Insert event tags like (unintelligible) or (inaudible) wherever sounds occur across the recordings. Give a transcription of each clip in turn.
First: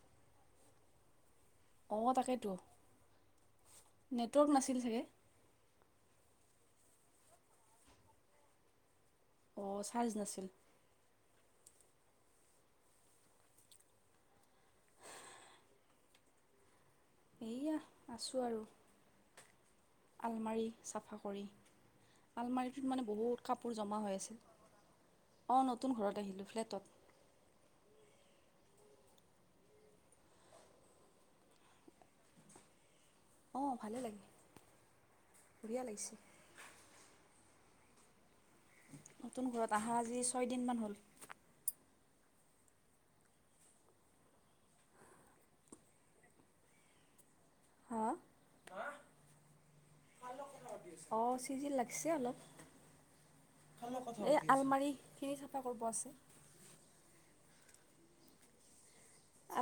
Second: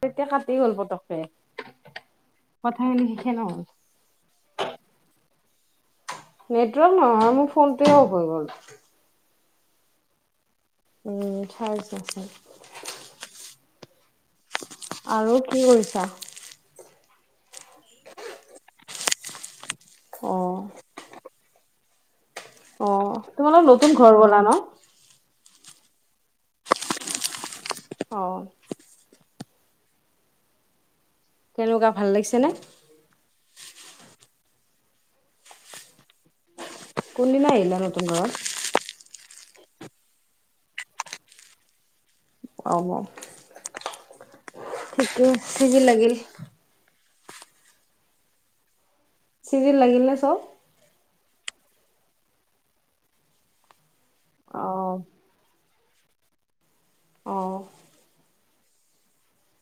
তেতিয়া কাটি গ'ল পটককে। অ' তাকেইতো নহ'ল নেটৱৰ্ক নাছিল চাগে? নেটৱৰ্ক নহয় মোৰ ফোনটোৱেই অফ হৈ গ'ল। অ চাৰ্জ নাছিল। উম চাৰ্জ আছে। আৰু কি কৰিছা? এইয়া আছোঁ আৰু অ', আলমাৰি চাফা কৰি। আলমাৰিটোত মানে অ'। বহুত তোমালোক কাপোৰ নতুন জমা ঘৰ হৈ গ'লা আছিল, ন? অ' নতুন ঘৰত আহিলোঁ ফ্লেটত। অ'। কেনেকুৱা ভাল লাগিছেনে? অ' ভালে লাগে, বঢ়িয়া লাগিছে। কোন দিনা আহিলা নতুন ঘৰত? নতুন ঘৰত আহা আজি ছয়দিনমান হ'ল। অ'অ' সেইবোৰ চিজিল লাগিল। হা। চিজিল লাগিল নে চব? অ' চিজিল লাগিছে অলপ। এই অ'। আলমাৰিখিনি চাফা কৰিব আছে। অ'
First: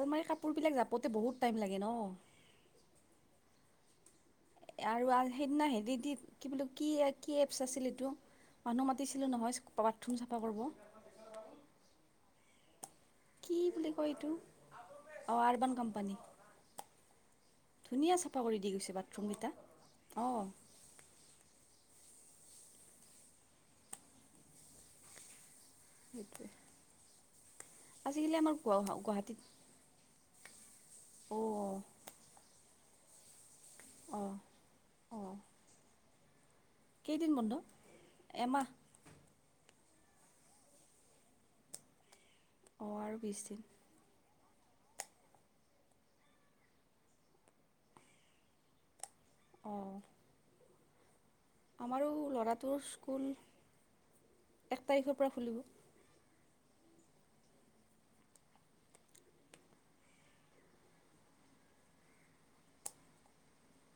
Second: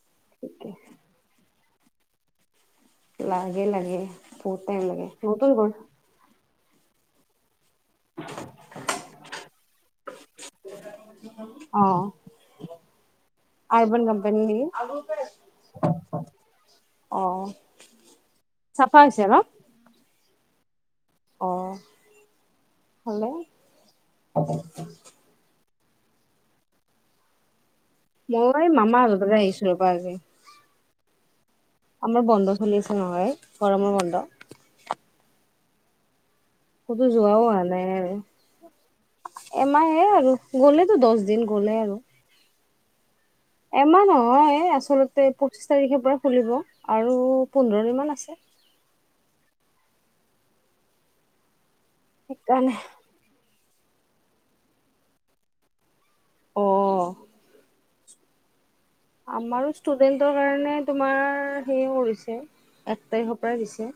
আলমাৰী ঠিকে কাপোৰবিলাক জাপতে বহুত টাইম লাগে ন? লাগে-লাগে। আৰু আহ সেইদিনা হেদি দি। কি বোলো কি এ কি এ এপছ আছিল এইটো মানুহ মাতিছিলোঁ নহয় বাথৰুম চাফা কৰিব। অ ' কি বুলি কয় এইটো অ' আৰ্বান কোম্পানী। অ'। ধুনীয়া চাফা কৰি দি গৈছে চাফা হৈছে ন? বাথৰুমকেইটা, অ' অ' হ'লেও। (inaudible) সেইটোৱে। (unintelligible) আজি কালি আমাৰ মই গুৱ মামাহঁতৰ পৰা আহিছো ৰ'বা আজি। গুৱাহাটীত অ, আমাৰ বন্ধ চলি আছে নহয়, এই গৰমৰ বন্ধ। অঁ অঁ কতো কেইদিন যোৱাও বন্ধ হয় নাই। এমাহ এমাহে আৰু গ'লেতো দচ দিন গ'লে আৰু। অঁ, আৰু বিছদিন। এমাহ নহয় আচলতে পঁচিছ তাৰিখৰ পৰা খুলিব আৰু পোন্ধৰ দিনমান আছে। অ', আমাৰো সেইকাৰণে ল'ৰাটোৰ স্কুল, এক তাৰিখৰ পৰা খুলিব। অ', আমাৰো ষ্টুডেন্টৰ কাৰণে তোমাৰ হেৰি কৰিছে। এক তাৰিখৰ পৰা দিছে।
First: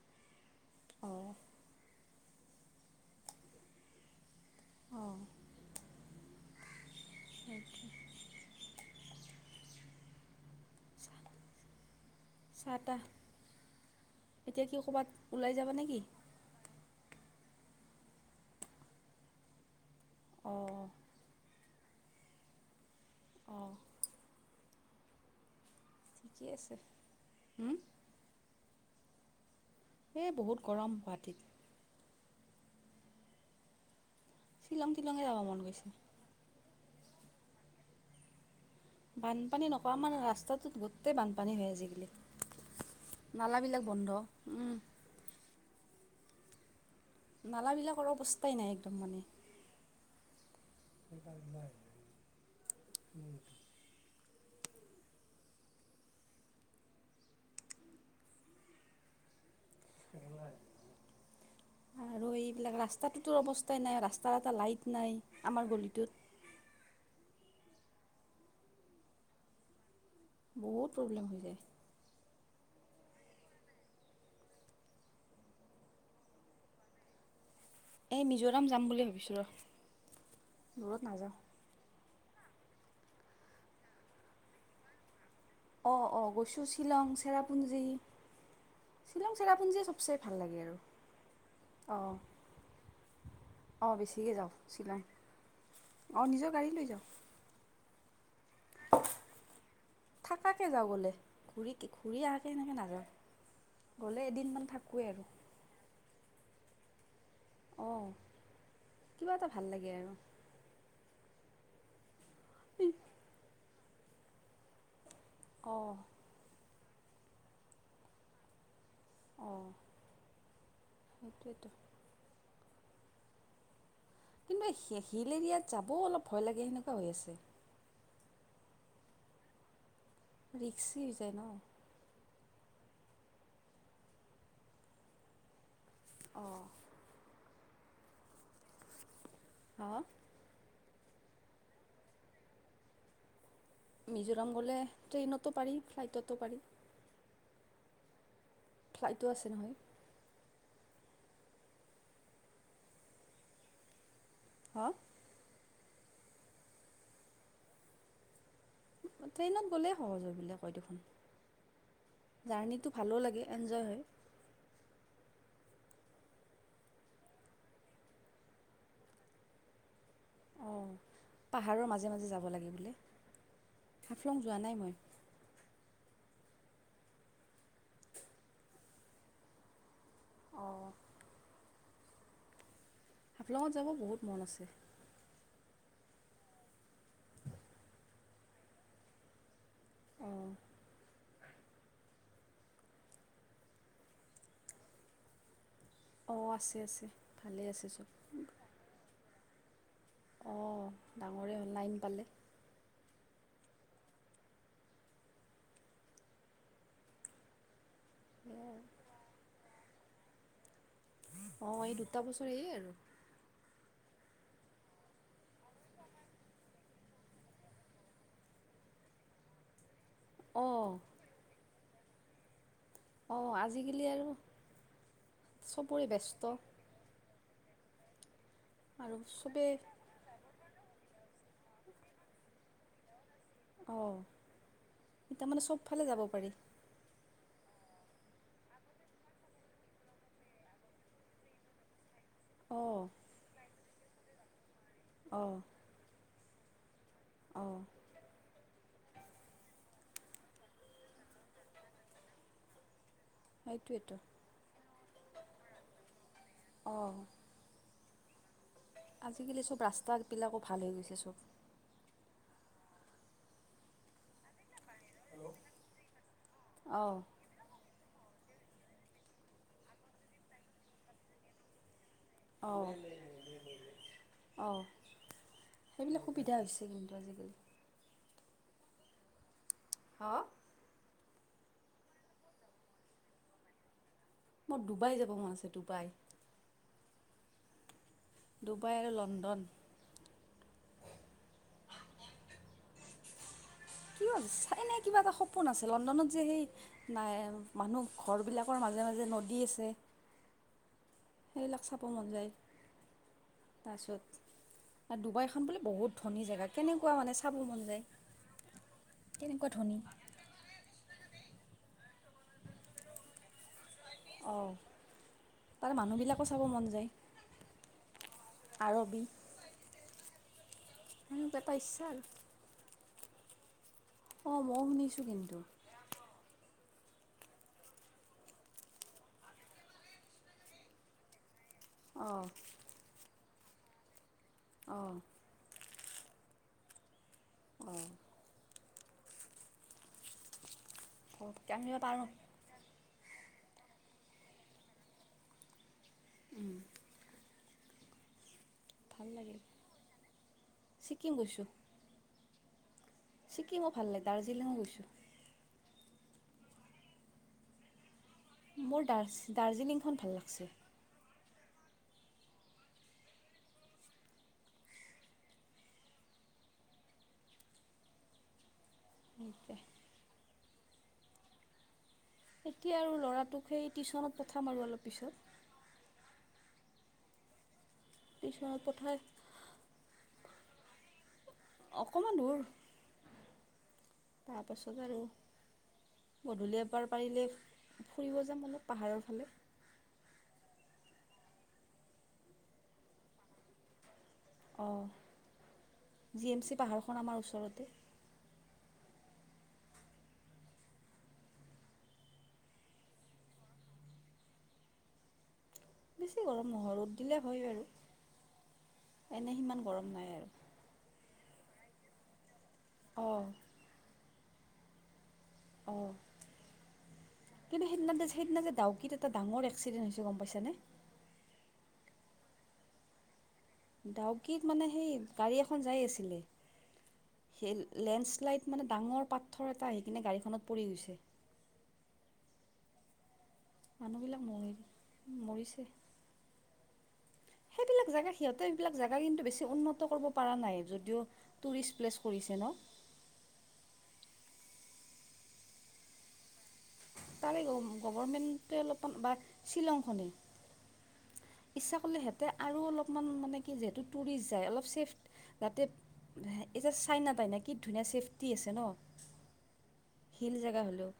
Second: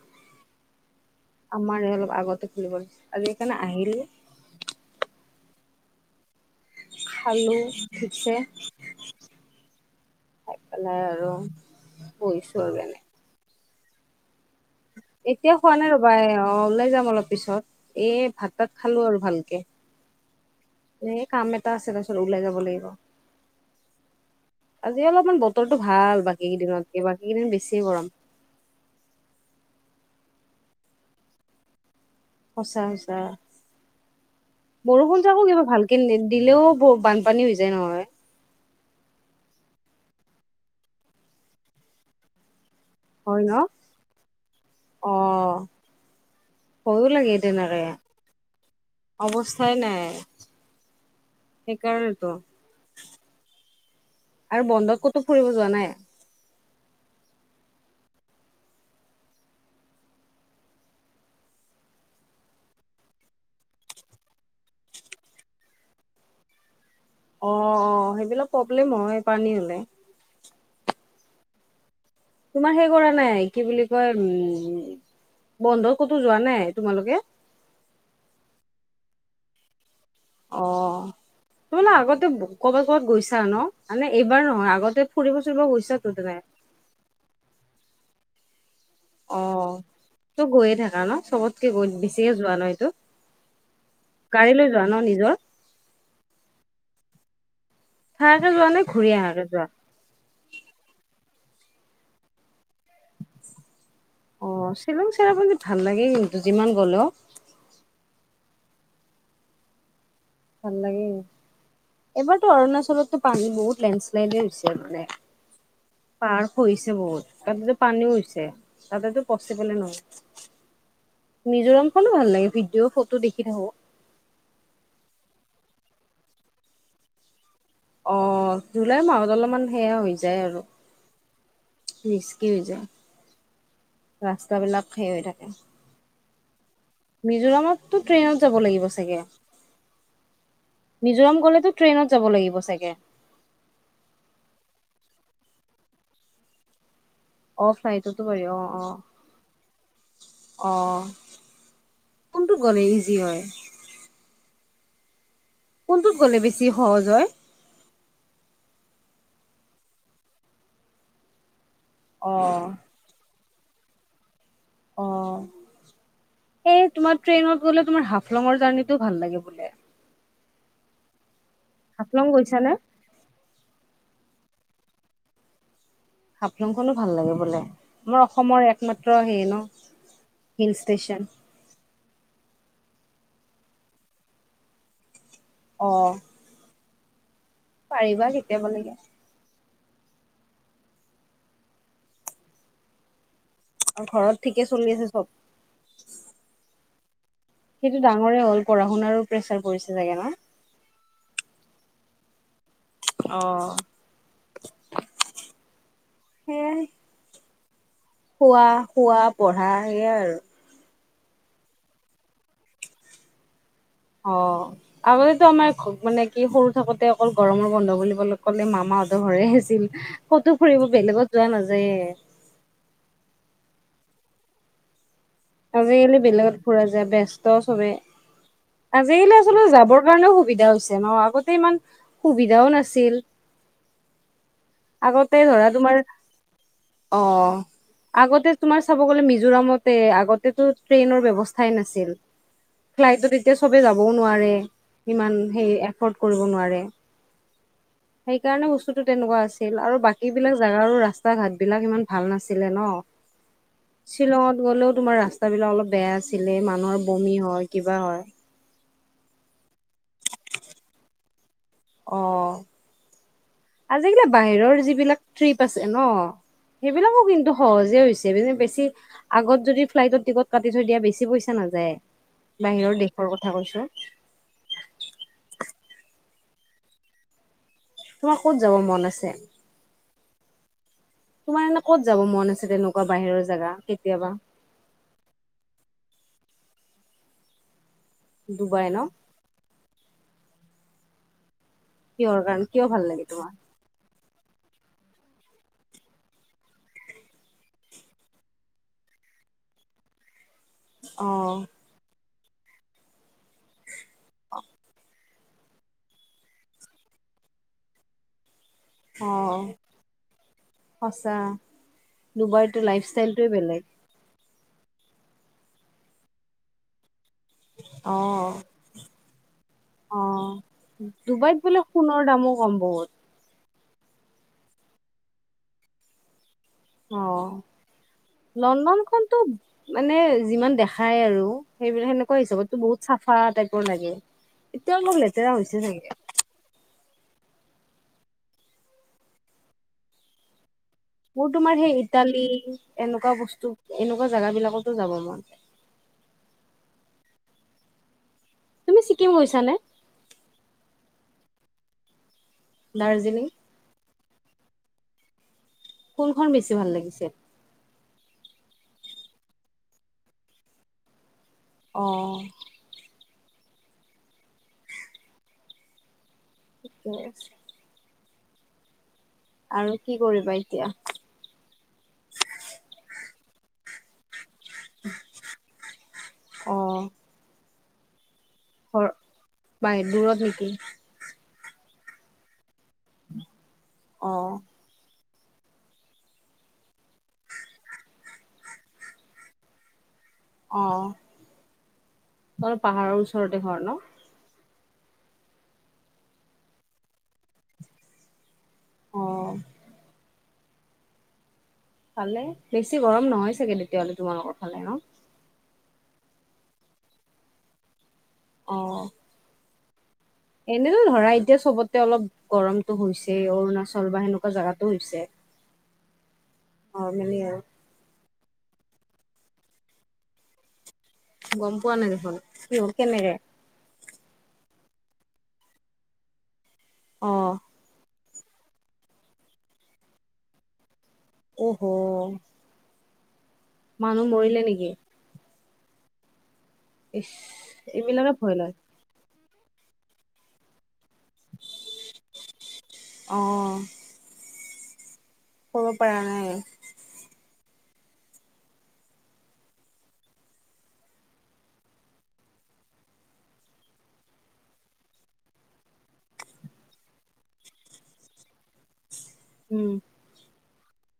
অ', আমাৰ অলপ আগতে খুলিব দিছিল আৰু সেইকাৰণে আহিল। অ। খালোঁ ঠোছে। খাই পেলাই আৰু বহিছোঁ চাহ তাহ এনে এতিয়া কি ক'ৰবাত ওলাই এতিয়া যাবা খোৱা নাই নেকি ৰবা অ ওলাই যাম অলপ পিছত, এই ভাত তাত খালো আৰু ভালকে। অ। এ কাম এটা আছে তাৰপিছত ওলাই যাব লাগিব। অ। আজি অলপমান বতৰটো ভাল বাকী ঠিকে আছে কেইদিনতকে বাকী কেইদিন হুম বেছিয়ে গৰম। এ বহুত গৰম গুৱাহাটীত। সঁচা সচা শ্বিলং তিলঙে বৰষুণ যাব যাকো মন কিবা গৈছে ভালকে নি দিলেও বান- পানী হৈ যায় নহয়। বানপানী নকয় আমাৰ ৰাস্তাটোত গোটেই বানপানী হয় আজিকালি। হয় ন নালা বিলাক বন্ধ, উম। অ ভয়ো লাগে তেনেকে নালাবিলাকৰ অৱস্থাই নাই একদম মানে। অৱস্থাই নাই সেইকাৰ সেইকাৰণেতো নাই। উহ। আৰু বন্ধত ক'তো ফুৰিব যোৱা নাই? কেৰেলাই আৰু এইবিলাক ৰাস্তাটোতো অৱস্থাই নাই ৰাস্তাৰ এটা লাইট নাই আমাৰ গলিটোত। অ, অ সেইবিলাক প্ৰব্লেম হয় পানী হলে। বহুত প্ৰব্লেম হৈ যায়। তোমাৰ সেই কৰা নাই কি বুলি কয় উম বন্ধত ক'তো যোৱা নাই তোমালোকে? এই মিজোৰাম যাম বুলি ভাবিছোঁ ৰ। অ, দূৰত নাযাওঁ তোমালে আগতে কৰ'বাত ক'বাত গৈছা ন মানে এইবাৰ নহয় আগতে ফুৰিব চুৰিব গু- অ অ গৈছো শ্বিলং, চেৰাপুঞ্জী। শ্বিলং, অ চেৰাপুঞ্জীয়ে চবচে ভাল তো লাগে গৈয়ে আৰু, থাকা ন চবতকে গৈ অ। বেছিকে যোৱা ন এইটো অ বেছিকে গাড়ী যাওঁ লৈ যোৱা ন শ্বিলং, নিজৰ অ নিজৰ গাড়ী লৈ যাওঁ। থাকাকে যোৱা নে ঘূৰি আহাকে যোৱা? থাকাকে যাওঁ গ'লে ঘূৰি কে ঘূৰি আহাকে সেনেকে নাযাওঁ। গ'লে এদিন মান অ, শ্বিলং চেৰাপুঞ্জী ভাল লাগে কিন্তু যিমান গ'ল। অ, কিবা এটা ভাল লাগে আৰু। ভাল লাগে এইবাৰতো অৰুণাচলতো পানী বহুত লেণ্ডছলাইড হৈছে মানে। অ। পাৰ্ক হৈছে বহুত তাতেতো পানীও হৈছে তাতেটো অঁ পচিবলে নহয়। সেইটোৱেতো মিজোৰাম ফালো ভাল লাগে ভিডিঅ' ফটো দেখি থাকো। কিন্তু হিল এৰিয়াত যাবও অলপ ভয় লাগে সেনেকুৱা হৈ আছে। অ জুলাইৰ মাহত অলপমান সেয়া হৈ যায় আৰু ৰিক্সি হৈ যায় ন। ৰিস্কি হৈ যায়, ৰাস্তাবিলাক সে হৈ থাকে। অ। মিজোৰামতটো ট্ৰেইনত যাব লাগিব চাগে? হা মিজোৰাম গ'লেতো ট্ৰেইনত যাব লাগিব চাগে? মিজোৰাম গ'লে ট্ৰেইনতো পাৰি, ফ্লাইটতটো পাৰি। অ ফ্লাইটতটো পাৰি অ। অ ফ্লাইটো আছে নহয়। অ, কোনটো গলে ইজি হয়? হ কোনটোত গ'লে বেছি সহজ হয়? ট্ৰেইনত গ'লেই সহজ হয় বুলি কয় দেখোন। অ জাৰ্নিটো ভালো লাগে এঞ্জয় হয়। অ, এই তোমাৰ ট্ৰেইনত গলে তোমাৰ হাফলঙৰ জাৰ্ণিটো ভাল লাগে বোলে। অ, পাহাৰৰ মাজে - হাফলং মাজে যাব লাগে গৈছানে বোলে, হাফলং যোৱা নাই মই? হাফলংখনো ভাল লাগে বোলে, আমাৰ অসমৰ একমাত্ৰ সেই ন? শিল অঁ ষ্টেচন। হাফলঙত যাব বহুত মন আছে। অ। (inaudible) পাৰিবা কেতিয়াব লৈকে। অঁ আৰু ঘৰত ঠিকে চলি আছে চব? অ আছে আছে। ভালেই আছে সিটো চব ডাঙৰেই হ'ল পঢ়া - শুনাৰো প্ৰেচাৰ পৰিছে চাগে ন? অ ডাঙৰে হ'ল নাইন পালে। অহ সেয়াই। শুৱা খোৱা, পঢ়া সেয়াই আৰু। অ এই দুটা বছৰে এই আৰু। অ আগতেতো আমাৰ মানে কি সৰু থাকোতে অকল গৰমৰ বন্ধ বুলিবলে ক'লে মামাহঁতৰ ঘৰে আছিল। কতো অঁ ফুৰিব বেলেগত যোৱা নাযায়। অ আজিকালি আৰু চবৰে আজিকালি ব্যস্ত বেলেগত ফুৰা যায় ব্যস্ত চবে, আৰু আজিকালি আচলতে চবেই যাবৰ কাৰণেও সুবিধা হৈছে ন, আগতে ইমান সুবিধাও নাছিল। অ আগতে এতিয়া মানে ধৰা তোমাৰ চবফালে যাব পাৰি। অ। আগতে তোমাৰ চাব গ'লে মিজোৰামতে আগতেতো ট্ৰেইনৰ ব্যৱস্থাই নাছিল। অঁ ফ্লাইটত এতিয়া চবে যাবও নোৱাৰে। ইমান হেই এফৰ্ড কৰিব নোৱাৰে। অ সেইকাৰণে বস্তুতো টো তেনেকুৱা আছ আছিল আৰু বাকীবিলাক জাগা ৰাস্তা - ঘাটবিলাক ইমান ভাল নাছিলে ন? সেইটোৱেতো শ্বিলঙত গ'লেও তোমাৰ ৰাস্তাবিলাক অলপ বেয়া আছিলে মানুহৰ অঁ বমি হয়। কিবা হয়। আজিকালি চব ৰাস্তাবিলাকো ভাল হৈ গৈছে চব। অ, আজিকালি বাহিৰৰ যিবিলাক ট্ৰিপ আছে ন অঁ সেইবিলাকো কিন্তু সহজে হৈছ ছে (unintelligible) বে বেছি আগত যদি ফ্লাইটত টিকট কাটি থৈ দিয়া বেছি পইচা নাযায়। বাহিৰৰ দেশৰ কথা কৈছো। অ সেইবিলাক সুবিধা হৈছে কিন্তু আজিকালি। তোমাৰ ক'ত যাব মন আছে? হা? তোমাৰ এনে ক'ত যাব মন আছে তেনেকুৱা বাহিৰৰ জেগা কেতিয়াবা? মোৰ ডুবাই যাব মন আছে ডুবাই। ডুবাই আৰু লণ্ডন। কিহৰ কাৰণে কিয় ভাল লাগে তোমাৰ? কিয় ছাইনাই কিবা এটা সপোন আছে লণ্ডনত যে সেই, নাই মানুহ ঘৰবিলাকৰ মাজে মাজে নদী আছে। অ সেইবিলাক চাব মন যায় তাৰপিছত। অ আ ডুবাইখন বোলে বহুত ধনী জেগা কেনেকুৱা মানে চাব মন যায়। অ কেনেকুৱা ধনী? সঁচা ডুবাইতো লাইফষ্টাইলটোৱে বেলেগ। অ, তাৰ মানুহবিলাকো চাব মন যায়। অ' আৰবি অ' ডুবাইত বোলে ইচ্ছা আৰু সোণৰ দামো কম বহুত। অ' ময়ো শুনিছোঁ কিন্তু। অ' লণ্ডনখনতো মানে যিমান দেখাই আৰু সেইবিলাক সেনেকুৱা অঁ হিচাপতো বহুত চাফা টাইপৰ লাগে, এতিয়া অঁ অলপ লেতেৰা হৈছে চাগে। অ' মোৰ অঁ তোমাৰ সেই আমিও পাৰোঁ ইটালী, এনেকুৱা বস্তু এনেকুৱা জেগা বিলাকতো যাব মন। উম তুমি ভাল ছিকিম লাগিল। গৈছানে ছিকিম গৈছোঁ। দাৰ্জিলিং। ছিকিমো ভাল লাগে, দাৰ্জিলিঙো গৈছোঁ। কোনখন বেছি ভাল লাগিছে? মোৰ দাৰ্জি দাৰ্জিলিংখন ভাল লাগিছে। অ' ঠিকে আছে। সেইটোৱে আৰু কি কৰিবা এতিয়া? এতিয়া আৰু ল'ৰাটোক সেই টিউচনত পঠাম আৰু অলপ পিছত। অ' টিছনত ঘৰ পঠাই, বাই দূৰত নেকি অকমান দূৰ। অ তাৰ পাছত আৰু গধূলি এবাৰ পাৰিলে ফুৰিব যাম অলপ পাহাৰৰ ফালে। অ' তোমাৰ পাহাৰৰ ওচৰতে ঘৰ ন'? অ' জি এম চি পাহাৰখন আমাৰ ওচৰতে। অ' ভালে বেছি গৰম নহয় চাগে তেতিয়া হ'লে তোমালোকৰ ফালে ন'? বেছি গৰম নহয় ৰ'দ দিলে হয় বাৰু। অ' এনে সিমান গৰম নাই আৰু। এনেতো ধৰা এতিয়া চবতে অলপ গৰমটো হৈছে, অঁ অৰুণাচল বা সেনেকুৱা জাগাতো হৈছে। অ' অ' মিলি অ' কিন্তু সেইদিনা যে সেইদিনা যে ডাউকিত এটা ডাঙৰ এক্সিডেণ্ট হৈছে গম পাইছানে? গম পোৱা নাই দেখোন, কিয় হ'ল কেনেকে? ডাউকীত মানে সেই গাড়ী এখন যাই আছিলে অ' সেই লেন্সলাইড মানে ডাঙৰ পাথৰ এটা আহি কিনে গাড়ীখনত পৰি গৈছে। অ' হ' মানুহবিলাক মৰিল, নেকি মৰিছে। ইচ সেইবিলাক এইবিলাকে জেগা ভয় সিহঁতে লাগে এইবিলাক জেগা কিন্তু বেছি উন্নত কৰিব পৰা নাই যদিও টুৰিষ্ট প্লেচ কৰিছে ন' অ' কৰিব পৰা নাই। তাৰে গভৰ্ণমেণ্টে অলপমান বা শ্বিলংখনে ইচ্ছা কৰিলে সিহঁতে আৰু অলপমান মানে কি যিহেতু টুৰিষ্ট যায় অলপ ছেফ যাতে এই যে চাইনা তাইনা কি ধুনীয়া চেফটি আছে ন'। উম হিল জেগা হ'লেও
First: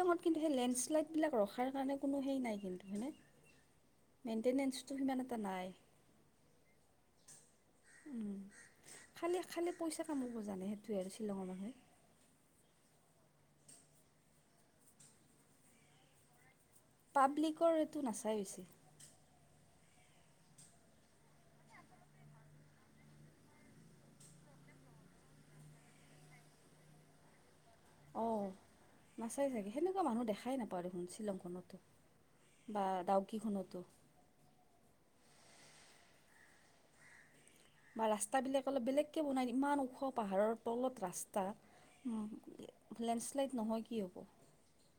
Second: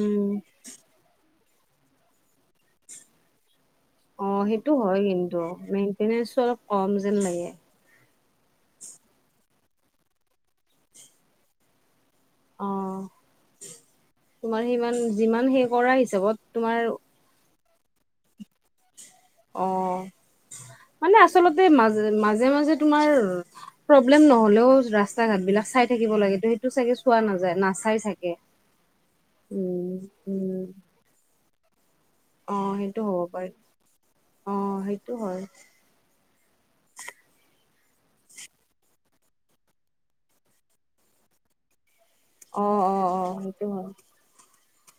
উম কিন্তু সেই লেন্সলাইডবিলাক ৰখাৰ কাৰণে কোনো সেই নাই কিন্তু হয়নে? অ' সেইটো মেইনটেনেঞ্চটো হয় সিমান এটা কিন্তু নাই মেইনটেনেন্স অলপ কম যেন লাগে। উম' খালী-খালী পইচা কমাব জানে, সেইটোৱে আৰু শ্বিলঙৰ মানুহে। অ, তোমাৰ সিমান যিমান সেই কৰা হিচাপত তোমাৰ পাব্লিকৰ এইটো নাচাই হৈছে। অ, মানে আচলতে মাজে, মাজে, মাজে তোমাৰ প্ৰব্লেম নহ'লেও ৰাস্তা, ঘাট বিলাক চাই থাকিব লাগে। ত সেইটো চাগে চোৱা নাযায় নাচাই। অ, চাগে। নাচাই চাগে, উম সেনেকুৱা মানুহ দেখাই উম। নাপাওঁ দেখোন শ্বিলংখনতো। অ, বা সেইটো হ'ব পাৰি। ডাউকীখনতো অ, সেইটো হয়। বা ৰাস্তাবিলাক অলপ বেলেগকে বনাই, ইমান ওখ পাহাৰৰ তলত ৰাস্তা। অ' উম' অ' লেণ্ডত অ' শ্লাইড সেইটো নহয় হয়। কি হ'ব?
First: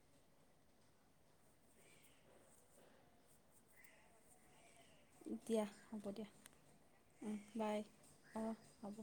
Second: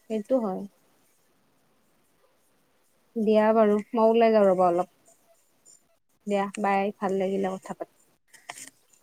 সেইটো হয়। দিয়া বাৰু, মই ওলাই যাওঁ ৰ'বা অলপ। দিয়া হ'ব দিয়া, বাই ভাল উম' লাগিলে কথা বাই পাতি। অ, হ'ব।